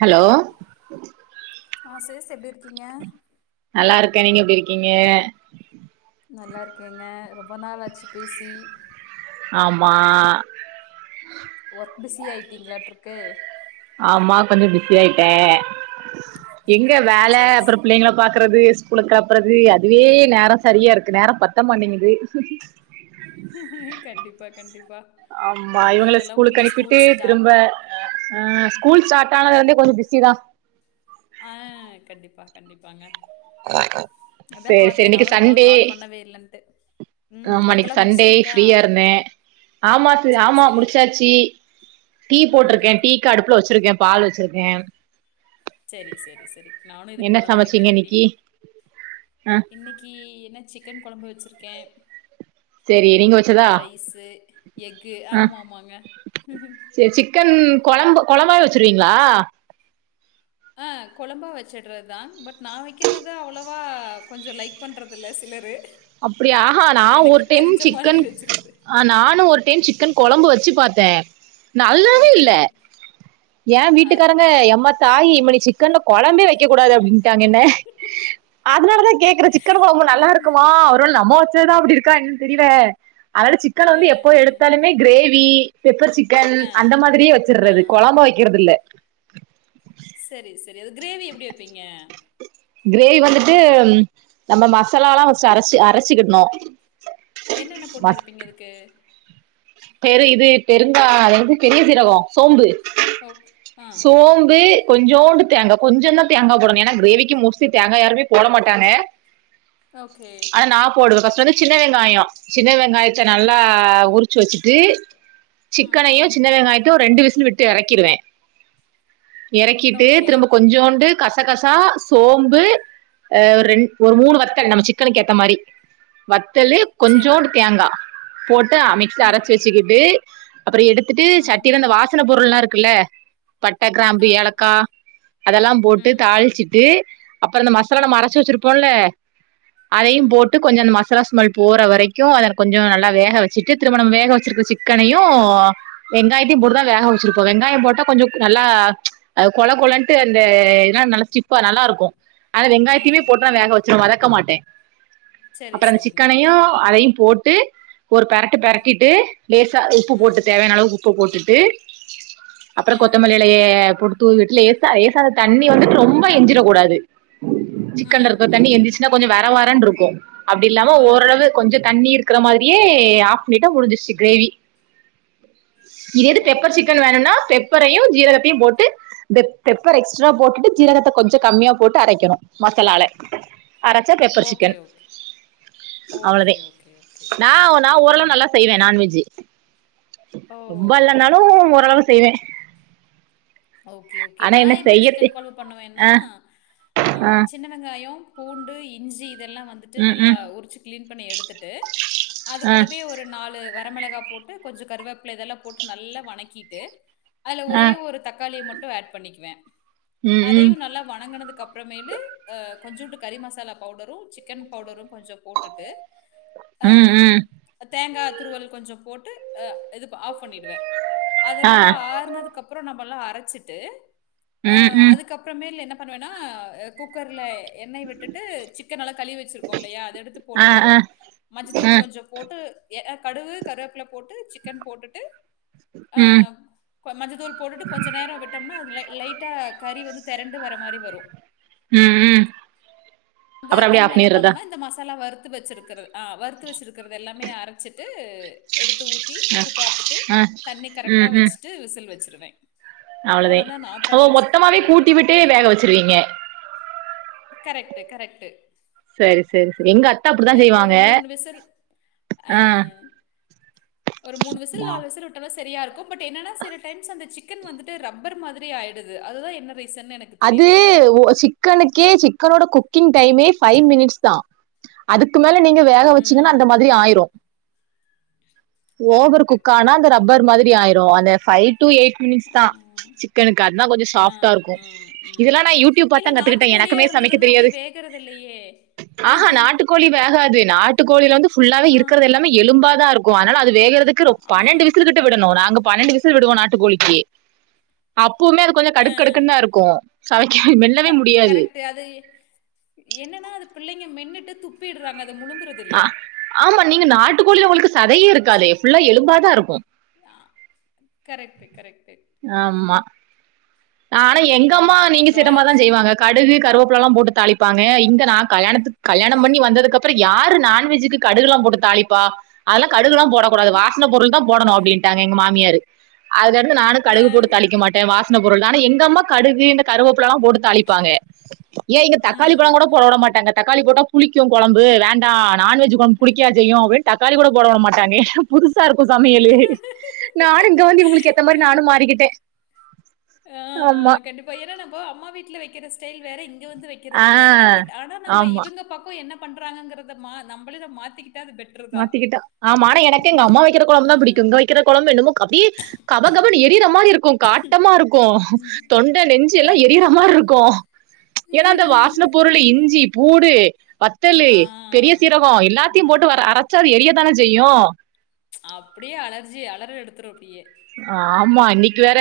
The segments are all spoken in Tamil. ஹலோ ஆ சேர்ஸ் எப்டி இருக் க்கீங்க க்க நீங்க எப்டி இருக்கீங்க நல்லாருக்கேங்க ரொம்போ நாள் ஆச்சு பேசி ஆமா ஒர்க் பிஸி ஆயிட்டீங்களாட்டுருக்கு ஆமா கொஞ்சோ பிஸி ஆயிட்டே எங்க வேல செரி அப்புறோ புள்ளைங்கள பாத் க்கறது ஸ்கூலுக்கு கெளப்பறது அதுவே நேரோ சரியா இருக்கு நேரோ பத்த மாட்டேங்குது கண்டிப்பா கண்டிப்பா ஆம்மா இவங்கள லீவ் எல்லா ஸ்கூலுக்கு முடிஞ்சு அனுப்பிட்டு ஸ்கூல் திரும்ப ஸ்டார்ட் அ அ ஸ்கூல் ஸ்டாட் டானது வந்து கொஞ்சோ பிஸிதா ஆ கண்டிப்பா கண்டிப்பாங்க ஆ அதா சேரி சேரி பாத்தே இன்னைக்கு நானு ரொம்ப நாள் சண்டே கால் பண்ணவே இல்லன்ட்டு ம் ஆமா ஒர்க்கெல்லா இன்னைக்கு சண்டே முடிச்சுட்டீங்களா ஃபிரீயா இருந்த ஆமா சி செரி ஆமா செரி முடுச்சாச்சி டீ போட்ருக்க ம் டீக்கு அடுப்புல வெச்சுருக்கேம் பால் வெச்சுருக்கேம் சேரி சேரி சேரி நானு இதுக்கு மேலதா சமைச்சீங்க வெக்கணு டீ இன்னைக்கி ஆ இன்னைக்கு என்ன சிக்கன் கொழம்பு வெச்சுருக் கேம் சேரி நீங்க வெச்சதா எக்கு ஆ ஆமா ஆமாங்க சேர் சிக்கன் கொழம்பு அது கொழம்பாவே வெச்சுருவீங்களா ஆ கொழம்பா வெச்சுடுறதா பட் நா வெக்கிறது அவ்வளோ வா கொஞ்சோ லைக் பண்றதில்ல சிலரு அப்பிடியா ஆஹா நா எனக்கு ஒரு டைம் தெரிஞ்ச மாதிரி சிக்கன் வச்சிருது. ஆ நானு ஒரு டைம் சிக்கன் கொழம்பு வச்சு பாத் தே நல்லாவே ஓகே. இல்ல யேன் வீட்டுக்காரங்க அதான். எம்மா தாயி இனிமே நீ சிக் கன்ல கொழம்பே வைக்கக்கூடாது அப்டின் ட்டாங்க என்ன அதனாலதா கேக்கற சிக்கன் கொழம்பு நல்லாருக்கு ஒருவேள நம்ம வச்சதுதா அப்பிடி இருக்கா என்னன்னு தெரில அதனால சிக்கன் அ, வந்து எப்போ அ. எடுத்தாலுமே கிரேவி பெப்பர் சிக்கன் ஆ, அந்த மாதிரியே ஆ. வச்சுர்றது கொழம்பா வைக்கறதில்ல செரி செரி அது கிரேவி எப்டி வப்பீங்க கிரேவி வந்துட்டு ம் நம்ம மசாலால்லா ஃபஸ்ட்டு அரச்சு அரச்சுக்கிட்ணு என்னென்ன போட்டு அரைப்பீங்க அதுக்கு பெரு இது பெருங்கா அது என்னது பெரிய சீரகோ சோம்பு ஓக் ஆ. சோம்பு கொஞ்சோண்டு தேங்கா கொஞ்சந்தா தேங்கா போடணு ஏன்னா கிரேவிக்கி மோஸ்ட்லி தேங்கா யாருமே போட மாட்டாங்க ஓகே. ஆனா நா போடுவே ஃபஸ் கொஞ்சோ சின்ன வெங்காயோ சின்ன வெங்காயத்த ஓகே. நல்லா உரி ச்சு வச்சிட்டு ம், சிக்கனயு ம். சின்ன வெங்காயத்தயு ரெண்டு விசி லு விட்டு எறக்கிருவே எறக்கிட்டு ஓகே. திரும்ப கொஞ்சோண்டு கசகசா சோம்பு ஆ ஒரு ரெண் ஒரு மூணு வத்தல் நம்ம சிக்கனுக்கு ஏத்த மாரி வத் தலு சரி. கொஞ்சோண்டு தேங்கா போட்டு அ ம், ரச்சு ம். வச்சுக்கிட்டு அப்புற எடுத்துட்டு ம். சட்டில அந்த வாசன பொருள்லா இருக்குல்ல பட்ட கிராம்பு ஆ. ஏலக்கா அதெல்லாம் போட்டு ம், ம். தாளிச்சுட்டு அப்புற இந்த மசாலா நம்ம ம். அரச்சு வச்சிருப்போல்ல அதையு ம். போட்டு கொஞ்ச அந்த மசாலா ஸ் மெல் போற வரைக்கு அத கொஞ்ச நல்லா வேக வச்சுட்டு திருமும நம வேக வச்சிருக்க சிக்கனையு வெங்காயத்தியு போட்டுதா வேக வச்சிருப்போ வெங்காயோ போட்டா கொஞ்சோ நல்லா கொழ கொழன்ட்டு அந்த இதனால நல்லா சிப்பா நல்லா இருக்கு ஆனா வெங்காயத்தியுமே ம். போட்டுதா ம். வேக வச்சிரு வதக்க மாட்டே சரி, அப்புறோ அந்த சரிங்க. சிக்கனையு ஆ. அதையு போட் ட்டு ஒரு ட்டு ம். பெறட்டிட்டு லேசா உப்பு போட்டு ம். தேவையான அளவு உப்பு போட்டுட் ட்டு அப்புற ம். கொத்தமல்லி இலைய தூவிட்டு லேசா லேசா தண்ணி வந்துட்டு ரொம்ப எஞ்சிரக் கூடாது சிக்கன்ல ம். இருக்க தண்ணி ம். எந்திசிச்சன்னா கொஞ்ச வேற த வரன் இருக்கு அப்பிடி இல்லாம ம். ஓரளவு கொஞ்ச தண்ணீயிர்க்கு இருக்கிற மாதிரியே ஆப் நெய்ட்டா முடிஞ்சிருச்சி கிரேவி இது எது பெப்பர் ஓகே, சிக்கன் ஓகே, வேணுன்னா ஓகே. பெப்பரையு ஜீரகத் யும் போட்டு பெப் பெப்பர் எக்ஸ்ட்ரா போட்டுட்டு ஜீரகத்த கொஞ்ச கம்மியா போட்டு அரைக்கணு மசாலால அரச்சா பெப்பர் ஓகே, சிக்கன் ஓகே. அவ்வளதே ஓகே, ஓகே, ஓகே. நா நா ம். ஓரளவு க்கே நான்வெஜ் ஓ! ரொம்ப இல்லனாலு ஓரளவு செய்வே ஓகே ஓகே ஆனா நா என்ன எப்பிடி செய்யத்து சிக்கன் கொழம்பு பண்ணுவேன்னா ஆ ஆ சின்ன வெங்காயோ பூண்டு இஞ்சி இதெல்லா வந்துட்டு ம் நல்லா ம் உரிச்சி கிளீன் பண்ணி எடுத்துட்டு அது ஆ கூடவே ஒரு நாலு வரமிளகா போட்டு கொஞ்ச கருவேப்பில இதெல்லா போட்டு நல்லா வணக்கிட்டு அது ஆ ஒரே ஒரு தக் தக்காளிய மட்டு ஆட் பண்ணிக்குவே ம் ம் அதையு நல்லா வணங்கனதுக்கு அப் ப்புறமேலு அ கொஞ்சுண்டு கறி மசாலா பவுடரு சிக்கன் பவுடரு கொஞ்சோ போட்டுட்டு ஆ ம் ம் தேங்கா துருவல் கொஞ்சோ போட்டு் அ அது ஆஃப் பண்ணிடுவே அது ஆ நல்லா ஆற்னதுக்கு அப் ப்புறோ நம்மல்லா ஆட் அரச்சிட்டு ஆ ம் ம் அதுக்கப்புறமேலு என்னப் பண்ணுவேன்னா குக்கர்ல எண்ணெய் விட்டுட்டு சிக் கன் நல்லா கழுவி வச்சிருக்கோம் இல்லையா அதை எடுத்து ஆ போட்டுட்டு ஆ ஆ மஞ்சத்தூள் கொஞ்சம் போட்டு ஏ கடுவு கருவேப்பில போட்டு சிக்கன் போட்டுட்டு ஆ ம் மஞ்ச தூள் போட்டுட்டு கொஞ்ச நேரம் விட்டோம்னா அதுலே லைட்டா கறி வந்து திரண்டு வர மாரி வரும் ம் ம் அப்புறம் அப்படியே அப்பண்ணிடறதா வருத்து வச்சிக்கிறது ஆ வருத்து வச்சிருக்கிறது எல்லாமே அரைச்சிட்டு எடுத் து ஊத்தி ஆ உப்பு பாத்துட்டு ஆ தண்ணி கரெக்ட்டா வச்சுட்டு விசில் வச்சிரு வேன் அவ்ளோதேன் மொத்தமாவே குழம்பு. கூட்டி விட்டு அ வேக வச்சிருவீங்க கரெக்ட்டு கரெக்ட்டு சரி சரி சரி எங்க அத்தை அப்படித்தான் வெ ஒரு செய்வாங்க விசில் அ ஆ ஒரு விசில், ஆ விசில் விட்டாலும் சரியா இருக்கும் பட் என்னன்னா சில டைம்ஸ் அந்த சிக் கன் வந்துட்டு ரப்பர் மாதிரி ஆயிடுது அதுதான் என்ன ரீசன்னு எனக்கு அது தெரியறதில்ல. ஓ சிக்கனுக்கே சிக்கனோட குக்கிங் டைமே ஃபைவ் மினிட்ஸ் தான் அதுக் க்கு மேல நீங்க வேக வச்சீங்கன்னா ம். அந்த மாதிரி ஆயிரும் ஓவர் கரெக்ட்டு. குக்கானா அந்த ரப்பர் மாதிரி ஆயிரும் அந்த ஃபைவ் டூ எயிட் மினிட்ஸ் தான் ஆ. சிக்கனுக்கு அது தான் கொஞ்சம் ஆ, சாப்டா இருக்கும் ம், ம். இதெல்லாம் நான் யூ டியூப் பார்த்து இல்ல தான் கத்துக்கிட்டேன் நாட்டுக்கோழியா எனக்குமே சமைக்க இருந்ததுன்னா அப்படி தெரியாது வேகறது இல்லையே. ஆ நாட்டுக்கோழி வேகாது நாட் நாட்டு கோழில வந்து ஃபுல்லாவே ஆ, இருக்கிறது எல்லாமே எலும்பா தான் இருக் கும் அதனால அது வேகற துக்கு ஆ, பன்னெண்டு விசில் கிட்ட விடணும் நாங்க பன்னெண்டு விசில் விடுவோம் நாட்டு கோழிக்கு அப் புவுமே அது கொஞ்சம் ஆ. கடுக்கடுக்குன் தா இருக் க கரெக்ட்டு அது என்னன்னா அது பிள்ளைங்க மென்னு டு துப்பிடுறாங்க அது முழுங்குறது இல்ல. ஆ ஆமா நீங்க நாட்டு கோழில உங்களுக்கு சதையே சி இருக்காது ஃபுல்லா எலும்பாதா இருக்கும் கரெட்டு கரெட் ஆமா ஆனா எங்கம்மா ம். இப்ப நீங்க செய்ற மாரி பிராய்லர் தா சிக் செய்வாங்க கடுகு கருவேப் பிலலாம் போட்டு தாளிப்பாங்க இங்க நா கல்யாணத்துக்கு கல்யாணம் பண்ணி ம். வந்ததுக்கப்புறம் யாரு நான்வெஜுக்கு கடுகுலா போட்டு தாளிப்பா அதல்லா கடுகுலா போடக்கூடாது வாசன பொருள் தான் போடனும் அப் டின்ட்டாங்க எங்க மாமியாரு அதுல இருந்து நானும் அ, கடுகு போட்டு தாளிக்க மாட்டன் வாச பொருள்தா ஆனா எங்க அம்மா கடுகு இந்த கருவேப்பிலலா போட்டு தாளிப்பாங்க ஏ இங்க தக்காளி பழ ம், கூட போட ம். டமாட்டாங்க தக்காளி போட்டா புளிக்கும் கொழம்பு வேண்டா நான்வெஜி கொழம்பு அ. புளிக்காவ செய்யும் அப்டின் தக்காளி கூட போட உட மாட்டாங்கே புது சா இருக்கும் சமையிலு நானும் இங்க வந்து இவங்களுக்கு ஏத்த மாரி நானும் கண்டிப்பா. மாறிக்கிட்டே ஆ ஆ கண்டிப்பா ஏனா நா இப்போ அம்மா வீட்ல வெக்கிற ஸ்டைல் வேற இங் க வந்து வக்கிறது வேற ஆஹ் பட் ஆனா நம்ப ஆமா இவங்க பக்கம் என்ன பண்றாங்க கிறத மா நம்பளே இத மாத்திக்கிட் மாத்திக்கிட்டா ஆமா ஆனா எனக்கு எங்க அம்மா வெக்கிற ஆ, கொழம்பு தா பிடிக்கும் இங்க வக்கிற கொழம்பு என்னமோ க அப்டியே கபகபனு எரிர மா ரி இருக்கும் காட்டமா இருக்கும் ம். தொண்ட நெஞ்சி எல்லா கரெக்ட், எரியிற கரெக்ட். மாரிருக்கும் ஏனா அந்த வாசன பொருளு இஞ்சி பூடு வத் தலு ஆ. பெரிய சீரகோ எல்லாத்தியும் போட்டு வர ம். அர ச்சா அது எரிய தான செய்யும் அப்டியே அலர்ஜி அலர எடுத்துரு அப்டியே ஆமா இன்னிக்கு வேற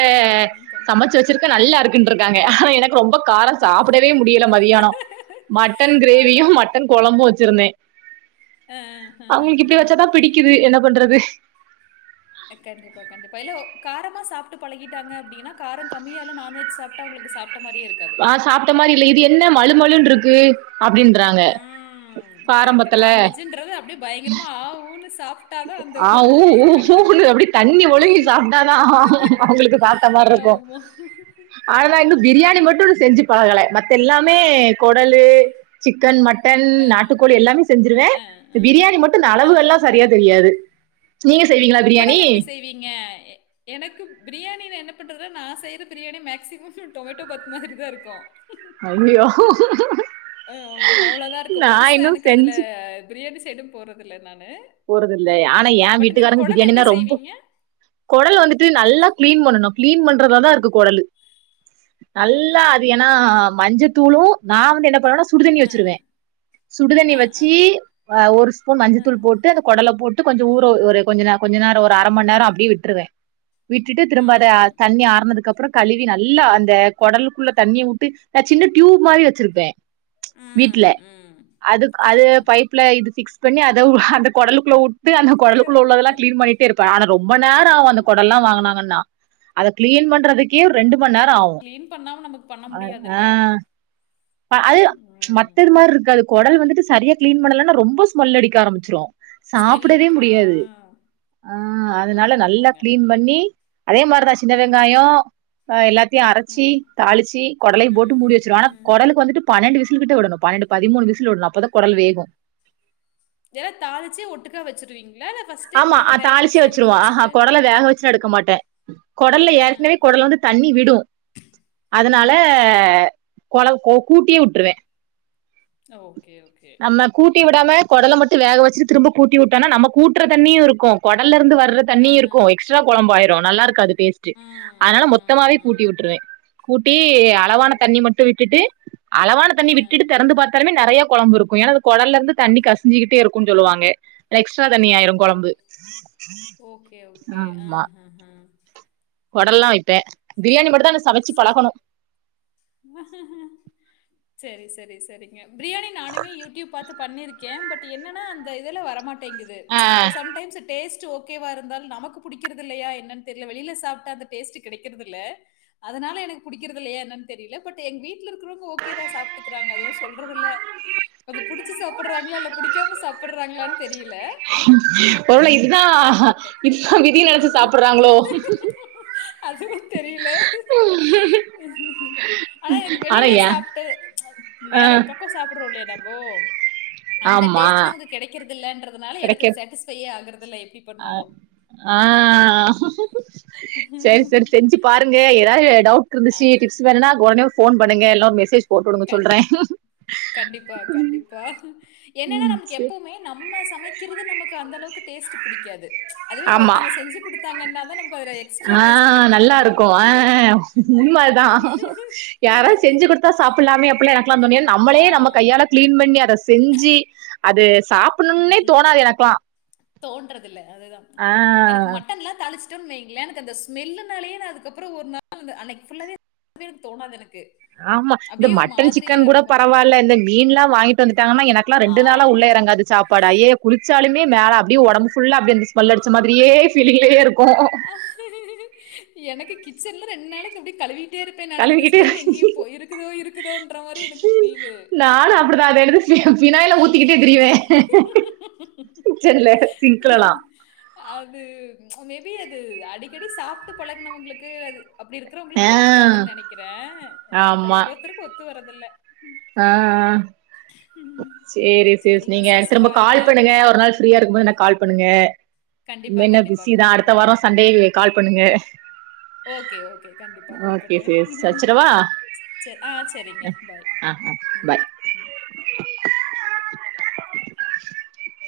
கண் சமச்சு வெச்சுருக்க நல்லாருக்குன்ற காங்க ஆனா எனக்கு ரொம்பக் காரோ சாப்புடவே முடியல மத்தியானோ மட்டன் அட. கிரேவியு மட்டன் கொழம்பு வெச்சுருந்தே அ, ஹ, ஹ, அவுங்களுக்கு ஹ, இப்டி ஹ. வெச்சாதா பிடிக்குது என்ன பண்றது ஆ கண்டிப்பா கண்டிப்பா எல்லோ காரமா சாப்டு பழகிடாங்க அப்டினா காரங் கம்மியாலா நான்வெஜ் சாப்டா அவுங்களுக்கு சாப் ஆ சாப்ட மாரி இல்ல இது என்ன மழுமழுன்ட்ருக் கு ம் கரெக்ட்டு காரம்பத்துல நான்வெஜ்ஜுன்றது அப்டியே பயங்கரமா ஆ ஊனுஸ் ஆ ஊ ஊ ஊனு அப்டி தண்ணி ஒழுகி சாப்டாதா அவுங்களுக்கு சாப்ட மார் இருக்கு ஆமா. ஆனா இன்னு பிரியாணி ஆமாமா. மட்டு செஞ்சு பழகல மத்தெல்லாமே கொடலு சிக்கன் மட்டன் அ, நாட்டுக்கோழி எல்லாமே செஞ்சுருவ அ, அ, பிரியாணி மட்டு இந்த அளவுகல்லா சரியா எது கொடலு எப்டி செய்வீங்க எனக்கு பிரியாணி வேன் என்ன பண்றது நா செய்ற பிரியாணி மேக்சிமம் டொமேட்டோ பாத் மாதிரிதா இருக்கு ஐயோ அஹ், ஆமா, அவ்வளோதான் இருக்கும். நா பெருசா இன்னு எனக்கு அதுல செஞ்சு பிரியாணி சைடும் போறதில்ல நான் போறதில்லை ஆனா ஏ வீட்டுக்காரங்க குடல் பிரியாணினா எப்படி ரொம்போ செய்வீங்க? கொடல் வந்துட்டு நல்லா க்ளீன் பண் பண்ணு க்ளீன் பண்றதுலதா இருக்கு கொடலு நல்லா ஓகே. அது ஏனா மஞ்சத் தூளு நா வந்து என்ன பண்ணுவேனாஸ் சுடுதண்ணி அ, வெச்சுருவே சுடுதண்ணி அ, அ, வெச்சி அ ஒரு ஸ்பூன் அ. மஞ்சத்தூள் போட் நல்லாப் போட்டு கொஞ்சோ ஊரோ ஒரு கொஞ்ச நே கொஞ்ச நேரோ ஒரு அரமண் நேரோ அப்டியே விட்டுருவே விட்டுட்டு திரும்ப ம், அத ம். தண்ணி ஆர்னதுக்கு அப் ப்புறோ கழுவி நல்லா அந்த கொடலுக்குள்ள தண்ணிய உட்டு நா சின்ன டியூப் மாரி வெச்சுருப்பே வீட்ல ம், ம். அது அ. அது பைப்ல இது ஃபிக்ஸ் பண்ணி அதவு அதப் கொடலுக்குள்ள உட் ட்டு அந்த கொடலுக்குள்ள கரெக்ட், உள்ளதெல்லா கரெக்ட். க்ளீன் பண்ணிட்டேருப்பே ஆனா ரொம்ப நேரோ ஆ. ஆவு அந்த கொடல்லா வாங்னாங்கன்னா அத க்ளீன் பண்றதுக்கே ஒரு ரெண்டும் மண் நேரோ ஆவு கிளீன் பண்ணாம நமக்கு பண்ண ஆ ஆ முடியாதுல்ல. அது ம். மத்தது மாரி இருக்காது கொடல் வந்துட்டு சரியா கிளீன் பண்ணலன்ன ரொம்ப ஸ்மெல் அடிக்க ஆரம்பிச்சிரு ஸ்மெல் சாப்டவே அடிக் ஆ. முடியாது ஆ அதனால ஆமா, நல்லா ஆமாங்க. கிளீன் பண்ணி அதே மார்தா சின்ன ம், வெங்காயோ எல்லாத்தையு அரச்சி ம், தாளிச்சி கொடலயு போட்டு ம், மூடிவச்சிருவோ ம். ஆனா வந்துட்டு பன்னெண்டு விசில் கிட்ட உடணு பன்னெண்டு, பதிமூனு விசில் உடனு அப்போதா கொடல் வேகு. இதெல்லாம் தாளிச்சே ஒட்டுக்கா வச்சுருவீங்களா? இல்ல ஃபர்ஸ்ட்டே ஆமா குடல வேக தாளிச்சி வச்சு எடுத்து வச்சுருவோ ஆஹா வச்சுட்டு கொடல வேக வச்சுல்லா எடுக்க மாட்டே கொடல்லே அ. ஏற்கனவே கொடல்ல வந்து தண்ணி விடு அதனால ம். கொழ கு கூட்டியே விட்ருவே ஓகே ஓகே ஙகாம கொடல மட்டு வேக வச்சுட்டு திரும்ப கூட்டிவிட்டானா நம்ம கூ தண்ணியுருக்க கொடல்லருந்து வர்ற அ. தண்ணியுருக்கு எக்ஸ்ரா குழம்பாயிரு நல்லா இருக்காது ம், அதனால ம், மொத்தமாவே கூட்டி ம். விட்டுருவே கூ டி அளவான ஓகே. தண்ணி மட்டு விட்டுட்டு [inaudible] அளவான தண்ணி அ. விட்டுட்டு தெறந்து பாத்தாளுமே நெறயா கொழம்பு இருக்கு ஏன்னா அது கொடலருந்து தண்ணி கசுஞ்சிக்கிட்டே இருக்குன்னு சொல்லுவாங்க எக்ஸ்ட்ரா தண்ணி ஆயு ஓ ஓகே ஓகே ஆ ஆமா ஆ ஆ கொடல்லா வைப்பே பிரியாணி மட்டுதா இன்னு சமச்சு பழகணு செரி செரி செரிங்க பிரியாணி நானுமே யூடியூப் பாத்து பண்ணியிருக்கே பட் என்னன்னா அந்த இதுலா வரமா டேங்குது ஆ சம்டைம்ஸ் டேஸ் கொஞ்சோ ஓகேவாருந்தாலு நமக்கு புடிக்கிறதில்லையா என்னன்னு தெர்யல வெளியில சாப்ட்டா அந்த டேஸ்ட்டு கெடக்குறது இல்ல ல்ல அதனால எனக்கு புடிக்றதுல்லையா என்னன்னு தெரியல பட் எங்க வீ வீட்ல இருக்குறவங்க ஓகே தா சாப்ட்டுகுறாங்க அது சொல்றது இல்ல அத புடிச்சு சாப்ருறாங்களா இல்ல புடிக்காம சாப்ருறாங்களா சாப் சாப்ருறாங்களானு ஒருவேல இதுதா அ பட் இதுதா விதின்னு நெனச்சு சாப்ருறாங்களோ அதுவு தெரியல்ல ஆனா இப்டி ஆனா வெளில ஏ சாப்ட்டு ஆ வேற பக்கம் சாப்படுறோம் இல்லையா ம் அந்த ஆமா டேஸ்ட் அவுங்க கிடைறதில்லன்றதுனால எனக்கு சாட்டிஸ்ஃபையே ஆகுறது தில்லை அ ஆ செரி செரி செஞ்சு பாருங்க ஏதாவ டவுட் ஆ, இருந்துச்சு டிப்ஸ் வேணும்னா உடனே ஃபோன் பண்ணுங்க இல்லனா ஒரு மெசேஜ் போட்டு விடுங்க கண்- சொல்றேன் கண்டிப்பா கண்டிப்பா என்னன்னா ம் நமக்கு செ எப்பவுமே நம்ம சமைக்கிறது நமக்கு அந்த அளவுக்கு டேஸ்ட் புடிக்கா ஆமா தான் நமக்கு அதுல எக்ஸ்ட்ரா ஆ டேஸ்ட் கிடைக்கிற நல்லா மாதிரி ஒரு இருக்கும் ஆ ஃபீல் உண்மைதான் யாரும் செஞ்சு குடுத்தா சாப்பிடலாமே அப்டிலாம் எனக்கெல்லாம் தோனும் ஆ நம்மளே நம்ம கையால கிளீன் பண்ணி அத செஞ்சு அது சாப்பிடணும்னே தோணாது எனக்கெல்லாம் தோன்றது இல்லை அதுதான் அதுதான் எனக்கு மட்டன் எல்லாம் தாளிச்சுட்டோம் வைங் எனக்கு அந்த ஸ்மெல்லனுனாலே நான் அதுக்கப்புறம் ஒரு நாள் அன்னைக்கு ஃபுல்லாவே தோணாது எனக் ஆமா இந்த மட்டன் சிக்கன் கூட இருக்கும் எனக்கு பரவாயில்ல இந்த மீன் எல்லாம் வாங்கிட்டு வந்துட்டாங்கன்னா எனக்கெல்லாம் ஆ ரெண்டு நாளா உள்ள இறங்காது சாப் பாடு அய்யயோ குளிச்சாலு மே மேல அப்படியே உடம்பு ஃபுல்லா அப்படி இருந் ஸ்மெல் அடிச்ச மாதிரியே ஃபீலிங்கலேயே இருக் எனக்கு கிச்சன்ல ரெண்டு நாளைக்கு அப்படி கழுவி இருப்பேன் நடங்குது கழுவிக்கிட்டே ஸ்மெல் எங்கேயும் போ இருக்குதோ இருக்குதோன்ற மாதிரி எனக்கு பீலு பினாயில்ல ஊத்திக்கிட்டே திரியுவேன் சொல்லு சிங்காலா தெரியாது அது அடிக்கடி சாப்பிட்டு பழகுனவங்களுக்கு அது அப்படி ஆ இருக்கிறவங்களுக்கு தெரிவிக்காதுன்னு நெனைக்கிறேன் நமக்கு அது ஆமா ஒவ்வொருத்தர்க்கு ஒத்து வரா இருதுல்ல ஆ ஆ சேரி சேரி சிஸ் சரிங்க நீங்க திரும்ப பாருங்க கால் பண்ணுங்க ஒரு நாள் ஃப்ரீயா இருக்கு போது எனக்கு கால் பண்ணுங்க கண்டிப்பா இனிமே என்ன கண்டிப்பா பிஸி தா அடுத்த கூப்பிடறேங்க வாரோ சண்டே கால் பண்ணுங்க ஓகே ஓகே கண்டிப்பா ஓகே கூப்பிடறே சிஸ் வச்சிரவா சே ஆ சேரிங்க பாய் ஆ ஆ ம் பாய் [unintelligible]